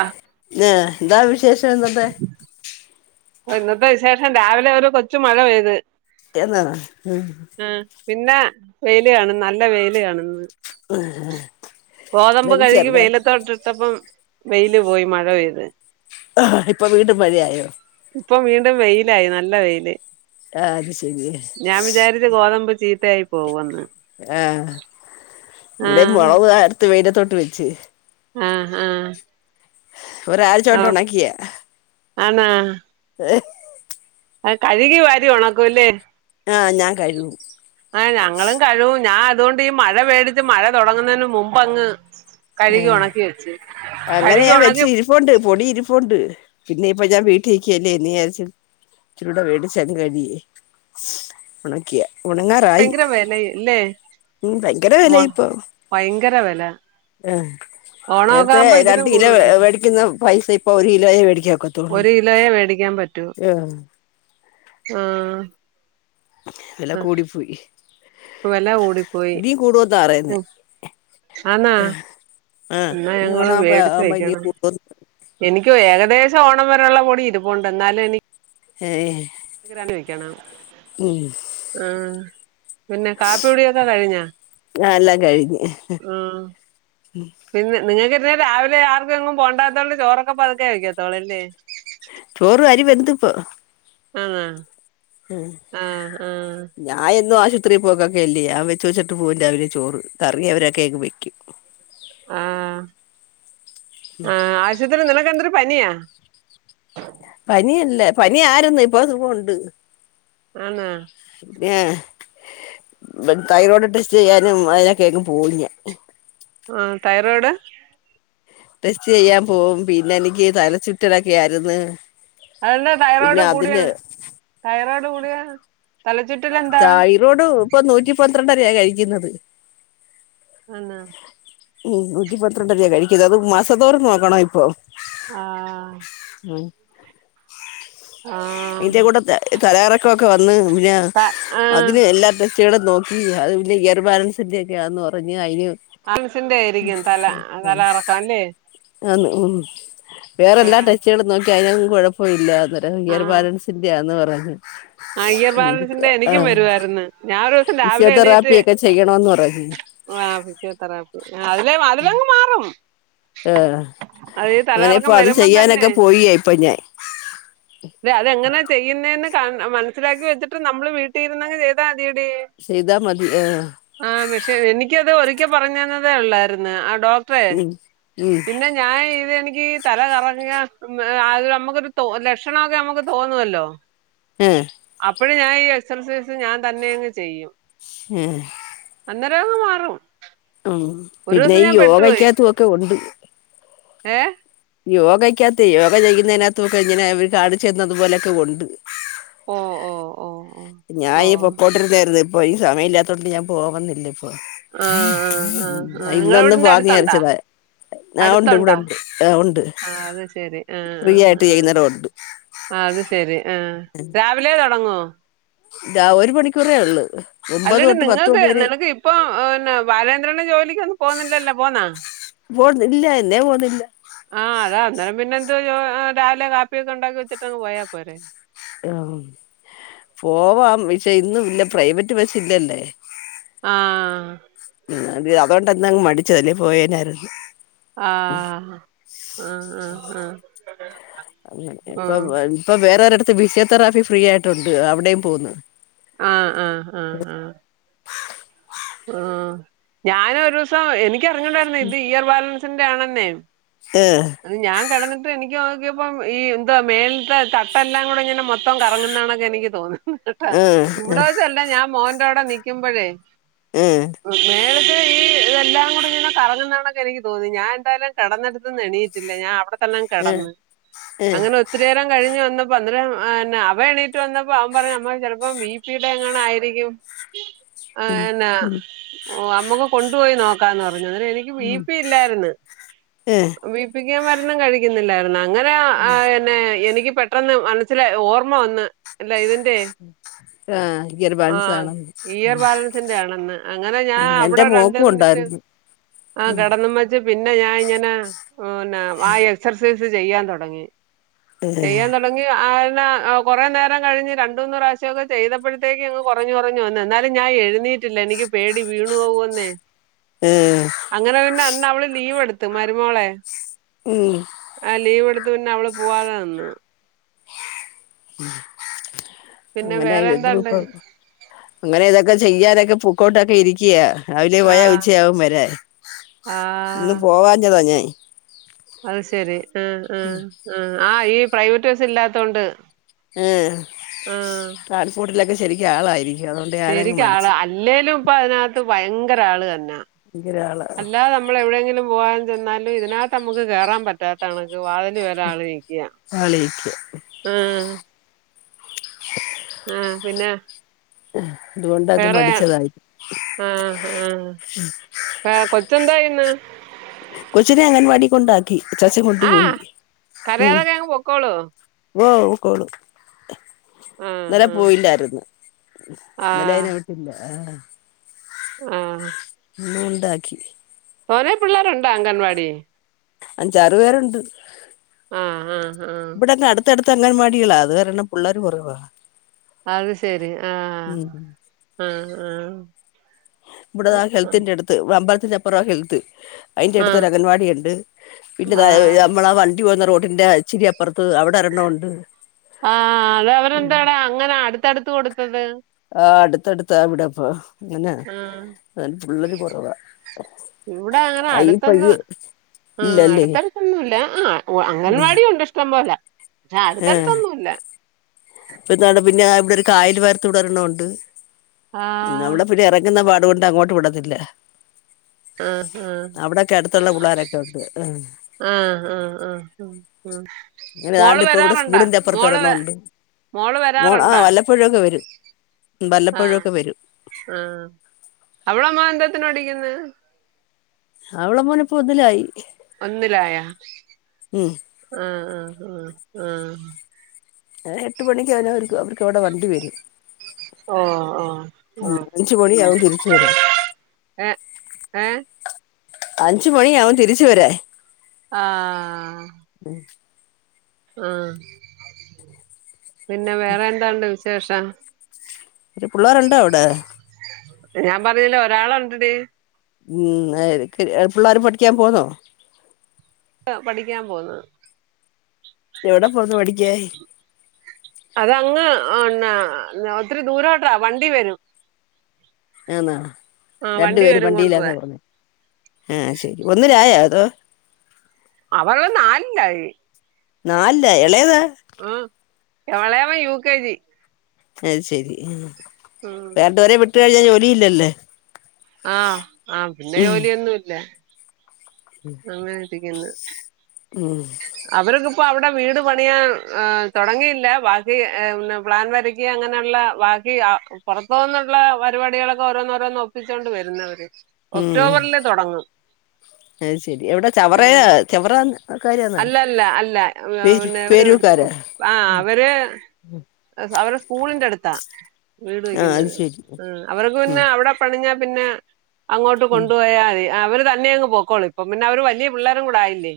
ആഹ് ഏഹ് എന്താ വിശേഷം ഇന്നത്തെ ഇന്നത്തെ വിശേഷം രാവിലെ ഒരു കൊച്ചു മഴ പെയ്ത് എന്ന് ആഹ് പിന്നെ വെയിൽ കാണും നല്ല വെയില് കാണും ഇന്ന് ഗോതമ്പ് ഇന്ന് കഴുകി ചെറുതായിട്ട് വെയിലത്തോട്ടിട്ടപ്പം വെയില് പോയി മഴ പെയ്ത് ഇപ്പൊ വീണ്ടും മഴയായോ ഇപ്പൊ വീണ്ടും വെയിലായി നല്ല വെയില് ആഹ് അത് ശരി ഞാൻ വിചാരിച്ച് ഗോതമ്പ് ചീത്തയായി പോവന്ന് ആഹ് ഇവിടെ ആഹ് മുളക് ആരത്ത് വെയിലത്തോട്ട് വെച്ച് ആഹ് ആഹ് ഒരാഴ്ച കൊണ്ട് ഉണക്കിയ ആണ ഏ ആഹ് കഴുകി വാരി ഉണക്കുവല്ലേ ആഹ് ഞാൻ കഴുകും ആഹ് ഞങ്ങളും കഴിവും ഞാൻ അതുകൊണ്ട് ഈ മഴ പേടിച്ച് മഴ തുടങ്ങുന്നതിന് മുൻപങ്ങ് കഴുകി ഉണക്കി വെച്ച് കഴുകി ഉണകി ഇപ്പണ്ട് പൊടി ഇരിപ്പണ്ട് പിന്നെ ഇപ്പ ഞാൻ വീട്ടിക്കല്ലെന്ന് വിചാരിച്ച് ഇച്ചിരൂടെ വേടിച്ചന്ന് കഴിയേ ഉണക്കിയ ഉണങ്ങാ റായി ഭയങ്കര വെലയില്ലേ ഉ ഭയങ്കര മൊ വിലായാ ഇപ്പൊ ഭയങ്കര വില ആഹ് നേരത്തെ ഇതിലും രണ്ട് കിലോ കൂടുമായിരിക്കും മേടിക്കുന്ന പൈസ ഇപ്പൊ ഒരു കിലോയെ മേടിക്കാൻ ഒക്കത്തുള്ളൂ ഒരു കിലോയെ മേടിക്കാൻ പറ്റൂ ആഹ് ആഹ് വില കൂടിപ്പോയി ഇപ്പ വെല ഓടിപ്പോയി ഇനിയും കൂടുമെന്നാ പറയുന്നേ ആന്നാ ആഹ് എന്നാ ഇനി ഞങ്ങള് ഓണാവുമ്പ മേടിച്ച് ആവുമ്പ ഇനി വയ്ക്കണം എനിക്ക് ഏകദേശം ഓണം വരെയുള്ള പൊടി ഇരിപ്പണ്ട് എന്നാലും എനിക്ക് ഏ ഏ ഒരാണ്ടിൽ വെക്കണം ഉം ആഹ് പിന്നെ കാപ്പി കുടിയൊക്കെ കഴിഞ്ഞാ എല്ലാം കഴിഞ്ഞ് ആ പിന്നെ നിങ്ങക്ക് ഇന്നാ രാവിലെ ആർക്കും എങ്ങും പോണ്ടാത്തോണ്ട് ചോറൊക്കെ പതുക്കെ വെക്കത്തൊള്ളു അല്ലേ ചോറ് അരി വെന്ത് ഇപ്പം ആഹ് ആഹ് ആഹ് ഞാൻ എന്നും ആശുപത്രി പോക്കക്കെ അല്ലേ അ വെച്ച് വച്ചിട്ട് പോവും രാവിലെ ചോറ് കറി എവരൊക്കെ ആയിക്കും വെക്കും ആഹ് ആഹ് ആശൂത്രി നിനക്കെന്തര് പനിയാ പനി അല്ല പനി ആയിരുന്നിപ്പോ സുഖോ ഉണ്ട് ആന്നാ ന്യാ ബ് തൈറോഡ് ടെസ്റ്റ് ചെയ്യാനും അയിനൊക്കെ അങ്ങ് പോവും ഞാൻ ആ തൈറോഡ് ടെസ്റ്റ് ചെയ്യാൻ പോവും പിന്നെ എനിക്ക് തല ചുറ്റലൊക്കെ ആരുന്ന് അതെന്താ തൈറോഡ് കൂടിയാ തൈറോഡ് കൂടിയാ തലച്ചുറ്റലെന്താ രുടും ഇപ്പൊ നൂറ്റി പന്ത്രണ്ടരായായി കഴിക്കുന്നത് ആന്നാ ഉം നൂറ്റി പന്ത്രണ്ടരയായി കഴിക്കുന്നത് അത് മാസതോറും നോക്കണം ഇപ്പൊ ആഹ് [inaudible] ആ ഹാ ഇന്റെ കൂട തല കറക്കോക്ക വന്ന് പിന്നെ ത ആഹ് അതിന് എല്ലാതെ കുട്ടികളെ നോക്കി അത് പിന്നെ ഇയർ ബാലൻസിന്റെക്കെ ആന്ന് പറഞ്ഞ് അയിന് ആ ൻസിന്റെ ആയിരിക്കും തല തല കറക്കം അല്ലേ ആന്ന് ഉം വേറെ എല്ലാ ആഹ് ടെസ്റ്റ്കളും നോക്കി അയിനൊന്നും കുഴപ്പം ഇല്ല അന്നേരം ഈയർ- ആഹ് ബാലൻസിന്റെയാന്ന് പറഞ്ഞു ആ ഇയർ ഉം ബാലൻസിന്റെ എനിക്കും ആഹ് - വരുവായിരുന്നു ഞാൻ ഒരു ദിവസം രാവിലെ ഫിസിയോതെറാപ്പിയെക്കെ ചെയ്യണോന്ന് പറഞ്ഞ് ആഹ് ഫിസിയോതെറാപ്പി അതില് അതിലെങ്ങ് മാറും വ് അത് ഈ അങ്ങനെ ഇപ്പൊ തലകറക്കം അത് വരുമ്പം തന്നെ ചെയ്യാനൊക്കെ പോയിയേ ഇപ്പൊ ഞാൻ തെ അതെങ്ങനാ ചെയ്യുന്നേന്ന് കാണ് മനസിലാക്കി വച്ചിട്ട് നമ്മള് വീട്ടിരുന്നങ്ങ് ചെയ്താ മതിയടി ചെയ്താ മതി ആഹ് - ആഹ് പക്ഷെ എനിക്കത് ഒരിക്കെ പറഞ്ഞന്നതേ ഒള്ളാരുന്ന് ആ ഡോക്ടറേ ഉം ഉം പിന്നെ ഞാൻ ഇത് എനിക്ക് തല കറങ്ങിയ മ് ആ നമ്മക്കൊരു തോ ലക്ഷണൊക്കെ നമുക്ക് തോന്നുവല്ലോ ആഹ് - അപ്പോഴ് ഞാനീ എക്സർസൈസ് ഞാൻ തന്നെയങ്ങ് ചെയ്യും ഏഹ് - അന്നേരങ്ങ് മാറും ഉം ഒരു പിന്നെ ദിവസം ഈ ഞാൻ യോഗക്കാത്തും ഒക്കെഒണ്ട് ഏഹ് യോഗക്കാത്തേ യോഗ ചെയ്യുന്നേനകത്തൊക്കെ ഇങ്ങനെ അവര് കാണിച്ചു തന്നതുപോലക്ക ഒണ്ട് ഓഹ് ഓഹ് - ഞാനീ പൊക്കോട്ടിരുന്നേരിന്ന് ഇപ്പൊ ഇനി സമയില്ലാത്തോണ്ട് ഞാൻ പോകുന്നില്ലേ ആ ആ ആ ആ നിങ്ങളെ ഇന്നൊന്ന് വീടിന്റെ അടുത്തുണ്ടാ പോവാനിരിച്ചതാ ആഹ് ഒണ്ട് ഇവിടെ അടുത്തുണ്ടാ ഒണ്ട് ആഹ് ഒണ്ട് ആ അത് ശരി ഫ്രീ ആയിട്ട് ചെയ്യുന്നടംഒണ്ട് ആഹ് അത് ശരി ആഹ് രാവിലെ തൊടങ്ങോ- ഇതാ ഒരു മണിക്കൂറേ ഒള്ളൂ അല്ലടി നിങ്ങൾക്ക് നിനക്ക് ഇപ്പൊ പിന്നെ ബാലേന്ദ്രണ്ണൻ ജോലിക്കൊന്നും പോവുന്നില്ലല്ലോ പോന്നാ- പോണ്ന്ന് ഇല്ല എന്നേ പോന്നില്ല ആഹ് അതാ അന്നേരം പിന്നെന്ത് ആഹ് രാവിലെ കാപ്പിയൊക്കെ ഒണ്ടാക്കി വെച്ചിട്ടങ്ങ് പോയാ പോരെ ആഹ് പോവാം വിശേ ഇന്ന് ഇല്ല പ്രൈവറ്റ് ബസ്സില്ലല്ലേ ആഹ് അത് അതുകൊണ്ടന്നാ അങ് മടിച്ചത് അല്ലേ പോയേനാര്ന്നു ആഹ് ആഹ് ആഹ് ആഹ് അങ്ങനെ ഇപ്പൊ ഇപ്പൊ വേറൊരടത്ത് ഫിസിയോതെറാപ്പി ഫ്രീ ആയിട്ടുണ്ട് അവിടേം പോവുന്ന് ആഹ് ആഹ് ആഹ് ആഹ് ആഹ് ഞാനൊരൂസം എനിക്കറിഞ്ഞൂടായ്ര്ന്നു ഇത് ഇയർ ബാലൻസിന്റെ ആണെന്നെ ആഹ് അത് ഞാം കെടന്ന്ട്ട് എനിക്ക് നോക്ക്യേപ്പം ഈ എന്താ മേലത്തെ തട്ടെല്ലാം കൂടെങ്ങനെ മൊത്തം കറങ്ങ്ന്നകണക്കെനിക്ക് തോന്നുന്നത് കേട്ടാ. ഇവടെ വെച്ചല്ല ഞാൻ മോന്റവടെ നിക്കുമ്പോഴേ ഉം മേളത്തേ ഈ- എല്ലാം കൂടിങ്ങനെ കറ ങ്ങുന്നകണക്കെനി തോന്നി ഞാനെന്തായാലും കെടന്നെടത്ത്ന് എണീറ്റില്ല ഞാൻ അവടെ- തന്നങ്ങ് കെടന്ന് അങ്ങനെ- ഒത്തിരി നേരം കഴിഞ്ഞ് വന്നപ്പോ അന്നെരം അവനെണീറ്റ് വന്നപ്പം അവം പറഞ്ഞു അമ്മേ ചെലപ്പോ ബി പി ടെ എങ്ങാണ്ടും ആയിരിക്കും ആയന്നാ ഞമ്മക്ക് കൊണ്ടുപോയി നോക്കാന്ന് പറഞ്ഞു അന്നേരം എനി ക്ക് ബ പി ഇല്ലായിര്ന്ന് ബി പ്പിക്ക് ഞാൻ മര്ന്നും കഴിക്ക്ന്നില്ലായിര്ന്ന് അങ്ങന പിന്നെ എനിക്ക് പെട്ടെന്ന് മനസ്സില് ഓർമ്മ വന്ന് അല്ല ഇതിന്റെ ഗിയർ ബാലൻസ് ആഹ് ആണെന്ന് ഇയർ ബാലൻസിന്റെ ആണെന്ന് അങ്ങനെ ഞാൻ എന്റെ അവടെ രണ്ട് മോക്കും മിനിറ്റ് ഉണ്ടായിരുന്നു ആഹ് കെടന്നും വെച്ച് പിന്നെ ഞാ ഇങ്ങനെ പിന്നെ വായ് എക്സർസൈസ് ചെയ്യാൻ തൊടങ്ങി ചെയ്യാൻ തൊ തൊടങ്ങി ആയേരം കൊറേ നേരം കഴിഞ്ഞ് രണ്ടൂന്ന് പ്രാവശ്യോക്കെ ചെയ്തപ്പഴത്തേക്കും അങ്ങ് - കൊറഞ്ഞു കൊറഞ്ഞു വന്ന് ന്നാലും ഞാഎഴ്തി റ്റില്ല എനിക്ക് പേടി വീണു പോവോന്നേ ഏഹ് അങ്ങനെ പിന്നെ അന്ന് അവള് ലീവ് എട്ത്ത് മരുമോളെ ഉം ആഹ് ലീവ് പിന്നെ അവള് പോവാതെ നിന്ന് പിന്നെ വേറെ അങ്ങനായി ത് എന്താണ്ട് ഇപ്പൊ അങ്ങനെ ഇതൊക്കെ ചെയ്യാനൊക്കെ പൂക്കോട്ടൊക്കെ ഇരിക്ക്യാ രാവിലെ പോയാ ആഹ് ഉച്ചയാവും വരാൻ ഇന്ന് ആഹ് പോവാഞ്ഞതാ ഞാൻ അത് ശെരി ആഹ് ആഹ് ആഹ് ആഹ് ഈ പ്രൈവറ്റ് ബസ്സില്ലാത്തോണ്ട്. ആഹ് കാഴിക്കോട്ടിലൊക്കെ ശെരിക്കും ആളായിരിക്കും അതുകൊണ്ട് ഞാനങ്ങ് ശെരിക്ക് ആള് മടിച്ചു അല്ലേലും ഇപ്പൊ അതിനകത്ത് ഭയങ്കര ആള്തന്നാ ഭയങ്കര ആളാ അല്ലാതെ നമ്മള് എവിടേങ്കിലും പോകാൻ ചെന്നാല് ഇതിനകത്ത് ഞമ്മക്ക് കേറാൻ പറ്റാത്ത കണക്ക് വാതില് വരാ ആള് നിക്ക ആളായിരിക്കും ആഹ് ആഹ് പിന്നെ അത് കൊണ്ടക്കെ വേറെ മടിച്ചതായിരിക്കും ആഹ് ആഹ് കൊച്ചെന്തായ്ന്ന് കൊച്ചിനെ അംഗൻവാടി കൊണ്ടാക്കി ചച്ച കൊണ്ട്പോയി ആഹ് ഉം കരയാതൊക്കെ അങ്ങ് പൊക്കോളൂ വോ പൊക്കോളും ഇന്നലെ ആഹ് ആഹ് പോയില്ലാര്ന്നു ഇന്നലെ ആഹ് അയിനെ വിട്ടില്ല ആഹ് ആഹ് ആഹ് ന്ന്കൊണ്ടാക്കി കൊറേ പിള്ളേര്ണ്ടോ അംഗൻവാടി അഞ്ചാറ് പേരൊണ്ട് ആഹ് ആഹ് ആഹ് അട്ത്തട്ത്ത് അങ്ങൻവാടികളാ അത് കാരണം പിള്ളാര് കൊറവാ. അത് ശരി ആഹ് ആഹ് ആഹ് ഇവിടെതാ ഹെൽത്തിന്റെ അടുത്ത് അമ്പലത്തിന്റെ അപ്പുറം ഹെൽത്ത് അതിന്റെ അടുത്ത് ആഹ് ഒരു അംഗൻവാടിയ ഉണ്ട് പിന്നെ ആഹ് നമ്മളാ വണ്ടി പോകുന്ന റോഡിന്റെ ചിരിയപ്പുറത്ത് അവിടെ എരണോണ്ട് ആഹ് അത അവരെ എന്താടാ അങ്ങനെ അടുത്തടുത്ത് കൊടുത്തത് ആഹ് അടുത്തടുത്താവിടപ്പൊ അങ്ങനെ ആഹ് അ പിള്ളര് കുറവാ ഇവിടെ അങ്ങനെ അടുത്തൊന്ന് അയിപ്പയ്യേ ആഹ് അടുത്തടുത്തൊന്നുമല്ല ആഹ് അംഗൻവാടിയണ്ട് ഇഷ്ടം പോല പക്ഷെ ഏ അടുത്തടുത്തൊന്നുമല്ല ഇപ്പ എന്ത പിന്നെ ഇവിടെ ഒരു കായൽ വേർത്ത് വിടരണണ്ട് ആഹ് നമ്മള പിന്നെ ഇറ ഇങ്ങെ പാടുകൊണ്ട് അങ്ങോട്ട് വിടത്തില്ല ആഹ് ആഹ് അവിടോക്കെ അടുത്തുള്ള പിള്ളോരൊക്കെ ഉണ്ട് ആഹ് ആഹ് ആ്ഹ് ഉ ഉ അങ്ങനെ മോള് ആണ്ട് ഇപ്പ ഇവിടെ വരാറുണ്ടാ മോള് വ മോള് മോ ആ വരാറുണ്ടാ വല്ലപ്പഴൊക്കെ വരും ആഹ് വല്ലപ്പഴൊക്കെ വരും ആഹ് അവവിളാമ്മ എന്താത്തിനോഓടിക്കന്ന് അവളെ മോനെ പൊന്നിലായി ഒന്നിലായ ആഹ് ആഹ് ആഹ് ആഹ് ഏഹ് എട്ട് മണിക്ക് അവ അവർക്ക് അവർക്ക്വിടെ വണ്ടി വരും ഓ ഓ അച്ച മണിയിയാവും തിരിച്ച വരെ ഏ ഏ അഞ്ച മണി ആവും തിരിച്ച വരാ ആഹ് ഉം ആഹ് പിന്നെ വേറെ എന്താണ്ട് വിശേഷം പിള്ളേരുണ്ടോ അവിടെ ഞാൻ പറഞ്ഞില്ലേ ഒരാള ഉണ്ടടി ഉ പിള്ളേർ പഠിക്കാൻ പോന്നോ പഠിക്കാൻ പോകുന്നത് എവിട പോന്ന് പഠിക്കാൻ അതങ്ങ് ഒത്തിരി ദൂരോട്ടാ വണ്ടി വരും ആന്നാ ആ രണ്ടു വണ്ടി പേരും വരും വണ്ടിയിലാന്ന കൊണ്ടുപോവാൻ പോന്നത് ആഹ ശരി ഒന്നിലായോ അതോ അവർ നാലിലായി നാലിലായി ഇളയതോ ഉ എവളെവ യു കെ ജി അത് ശരി ഉം രണ്ടുപേരെ വിട്ട കഴിഞ്ഞാൽ ജോലിയില്ലല്ലേ ആഹ ആഹ പിന്നെ ജോലിയൊന്നുംല്ല ഉം നന്ന വിരിക്കുന്നു ഉ [unintelligible] അവർക്കിപ്പ അവിടെ വീട് പണിയാൻ തുടങ്ങിയില്ല ബാക്കി പ്ലാൻ വര അങ്ങനെയുള്ള ബാക്കി പുറത്തു നിന്നുള്ള പരിപാടികളൊക്കെ ഓരോന്നോരോ നോപ്പിച്ചോണ്ട് വരുന്നവര് ഉം ഒക്ടോബറിൽ തുടങ്ങും അ ശരി എവിടെ ചവറ ഉം. ചവറ കാരാന്നാ അല്ല അല്ല അല്ല പേര് പിന്നെ അവരെടുത്ത പേരൂക്കാരാ ആ അവര് അവരെ സ്കൂളിന്റെ അടുത്താ വീട് ആഹ് അത് വെക്കുന്നത് ശരി അവർക്ക് ഉം പിന്നെ അവിടെ പണിഞ്ഞ പിന്നെ അങ്ങോട്ട് ഉം കൊണ്ടുപോയാൽ മതി അവര് തന്നെ പോക്കോളൂ ഇപ്പം പിന്നെ അവര് വലിയ പിള്ളോരും കൂടയില്ലേ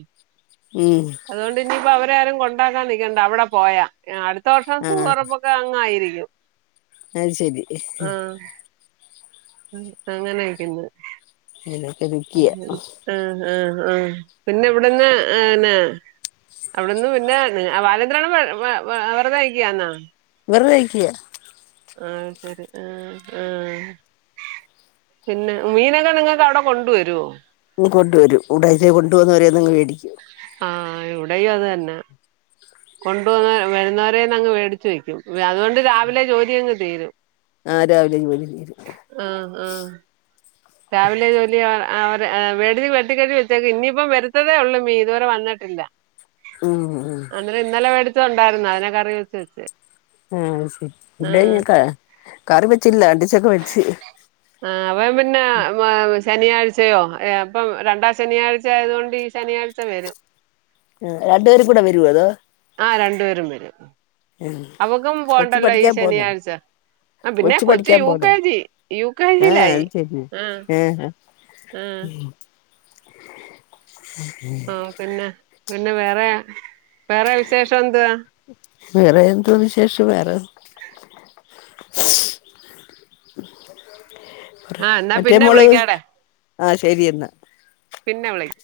ഉം അതുകൊണ്ട് ഇനിയിപ്പോ അവര ആരും കൊണ്ടാക്കാൻ നിൽക്കണ്ട അവിടെ പോയാ അടുത്ത വർഷം ആഹ് സ്കൂളുറപ്പൊക്കെ യിരിക്കും അത് ശരി അങ്ങനെ നിക്കുന്നു [unintelligible] ആഹ്ആഹ് ആഹ് പിന്നെ ഇവിടന്ന് ന്നെ അവിടന്ന് പിന്നെ ബാലചന്ദ്രനണ്ണൻ വെറു വെ വെറുതേ നിൽക്കുവാന്നോ? വെറുതേ നിക്കുവാ. ആഹ് ശരി ആഹ് ആഹ് പിന്നെ മീനൊക്കെ നിങ്ങക്ക് അവിടെ കൊണ്ടുവരുവോ? കൊണ്ടുവരും [unintelligible] കൊണ്ടുന്ന് ഓരോന്ന് അങ്ങ് മേടിക്കും. ആഹ് ഇവിടെയും അത് തന്നെ. കൊണ്ട പോന്ന വരുന്നവരെന്നങ്ങ് മേടിച്ചു വെക്കും. അതുകൊണ്ട് രാവിലെ ജോലി അങ്ങ് തീരും. ആ രാവിലെ ജോലിത്തീരും. ആഹ് ആഹ് രാവിലെ ജോലി അവർ വേട വെട്ടി കഴുകി വെച്ചേക്കുക. ഇനിയിപ്പം വരത്തതേ ഉള്ളൂ മീൻ ഇതുവരെ വന്നിട്ടില്ല. ഉം ഹ് അന്നേരം ഇന്നലെ മേടിച്ചതുണ്ടായിരുന്നു അതിനെക്കെറി വെച്ചുവച്ച് ആഹ് ഇവിടെ ഞാൻ കറി വെച്ചില്ല. കണ്ടിച്ചൊക്കെ വെച്ച്. ആഹ് അവൻപിന്നെ ശനിയാഴ്ചയോ അപ്പം രണ്ടാ ശനിയാഴ്ച ആയതകൊണ്ട് ശനിയാഴ്ച വരും. ഉം. രണ്ടു പേരുകൂടെ വരുവോ? അതോ? ആഹ് രണ്ടുപേരും വരും. അവക്കും കൊച്ച് പോണ്ടല്ലോ ഈ പഠിക്കാൻ പോന്നോ ശനിയാഴ്ച. ആ പിന്നെ കൊച്ചു കൊച്ച പഠിക്കാൻ യു പോണോ കെ ജി, യു കെ ആഹ് ജിയിലായി. അത് ശരി ആഹ് ആഹ് ആഹ് പിന്നെ പിന്നെ വേറെ വേറെ വിശേഷം എന്ത്? വേറെ എന്തോ വിശേഷം വേറെ ആ എന്നാ മറ്റേ പിന്നെ മോള് വിളിക്കാടെ ആഹ് ശരിയെന്നാ. പിന്നെ വിളിക്കാം.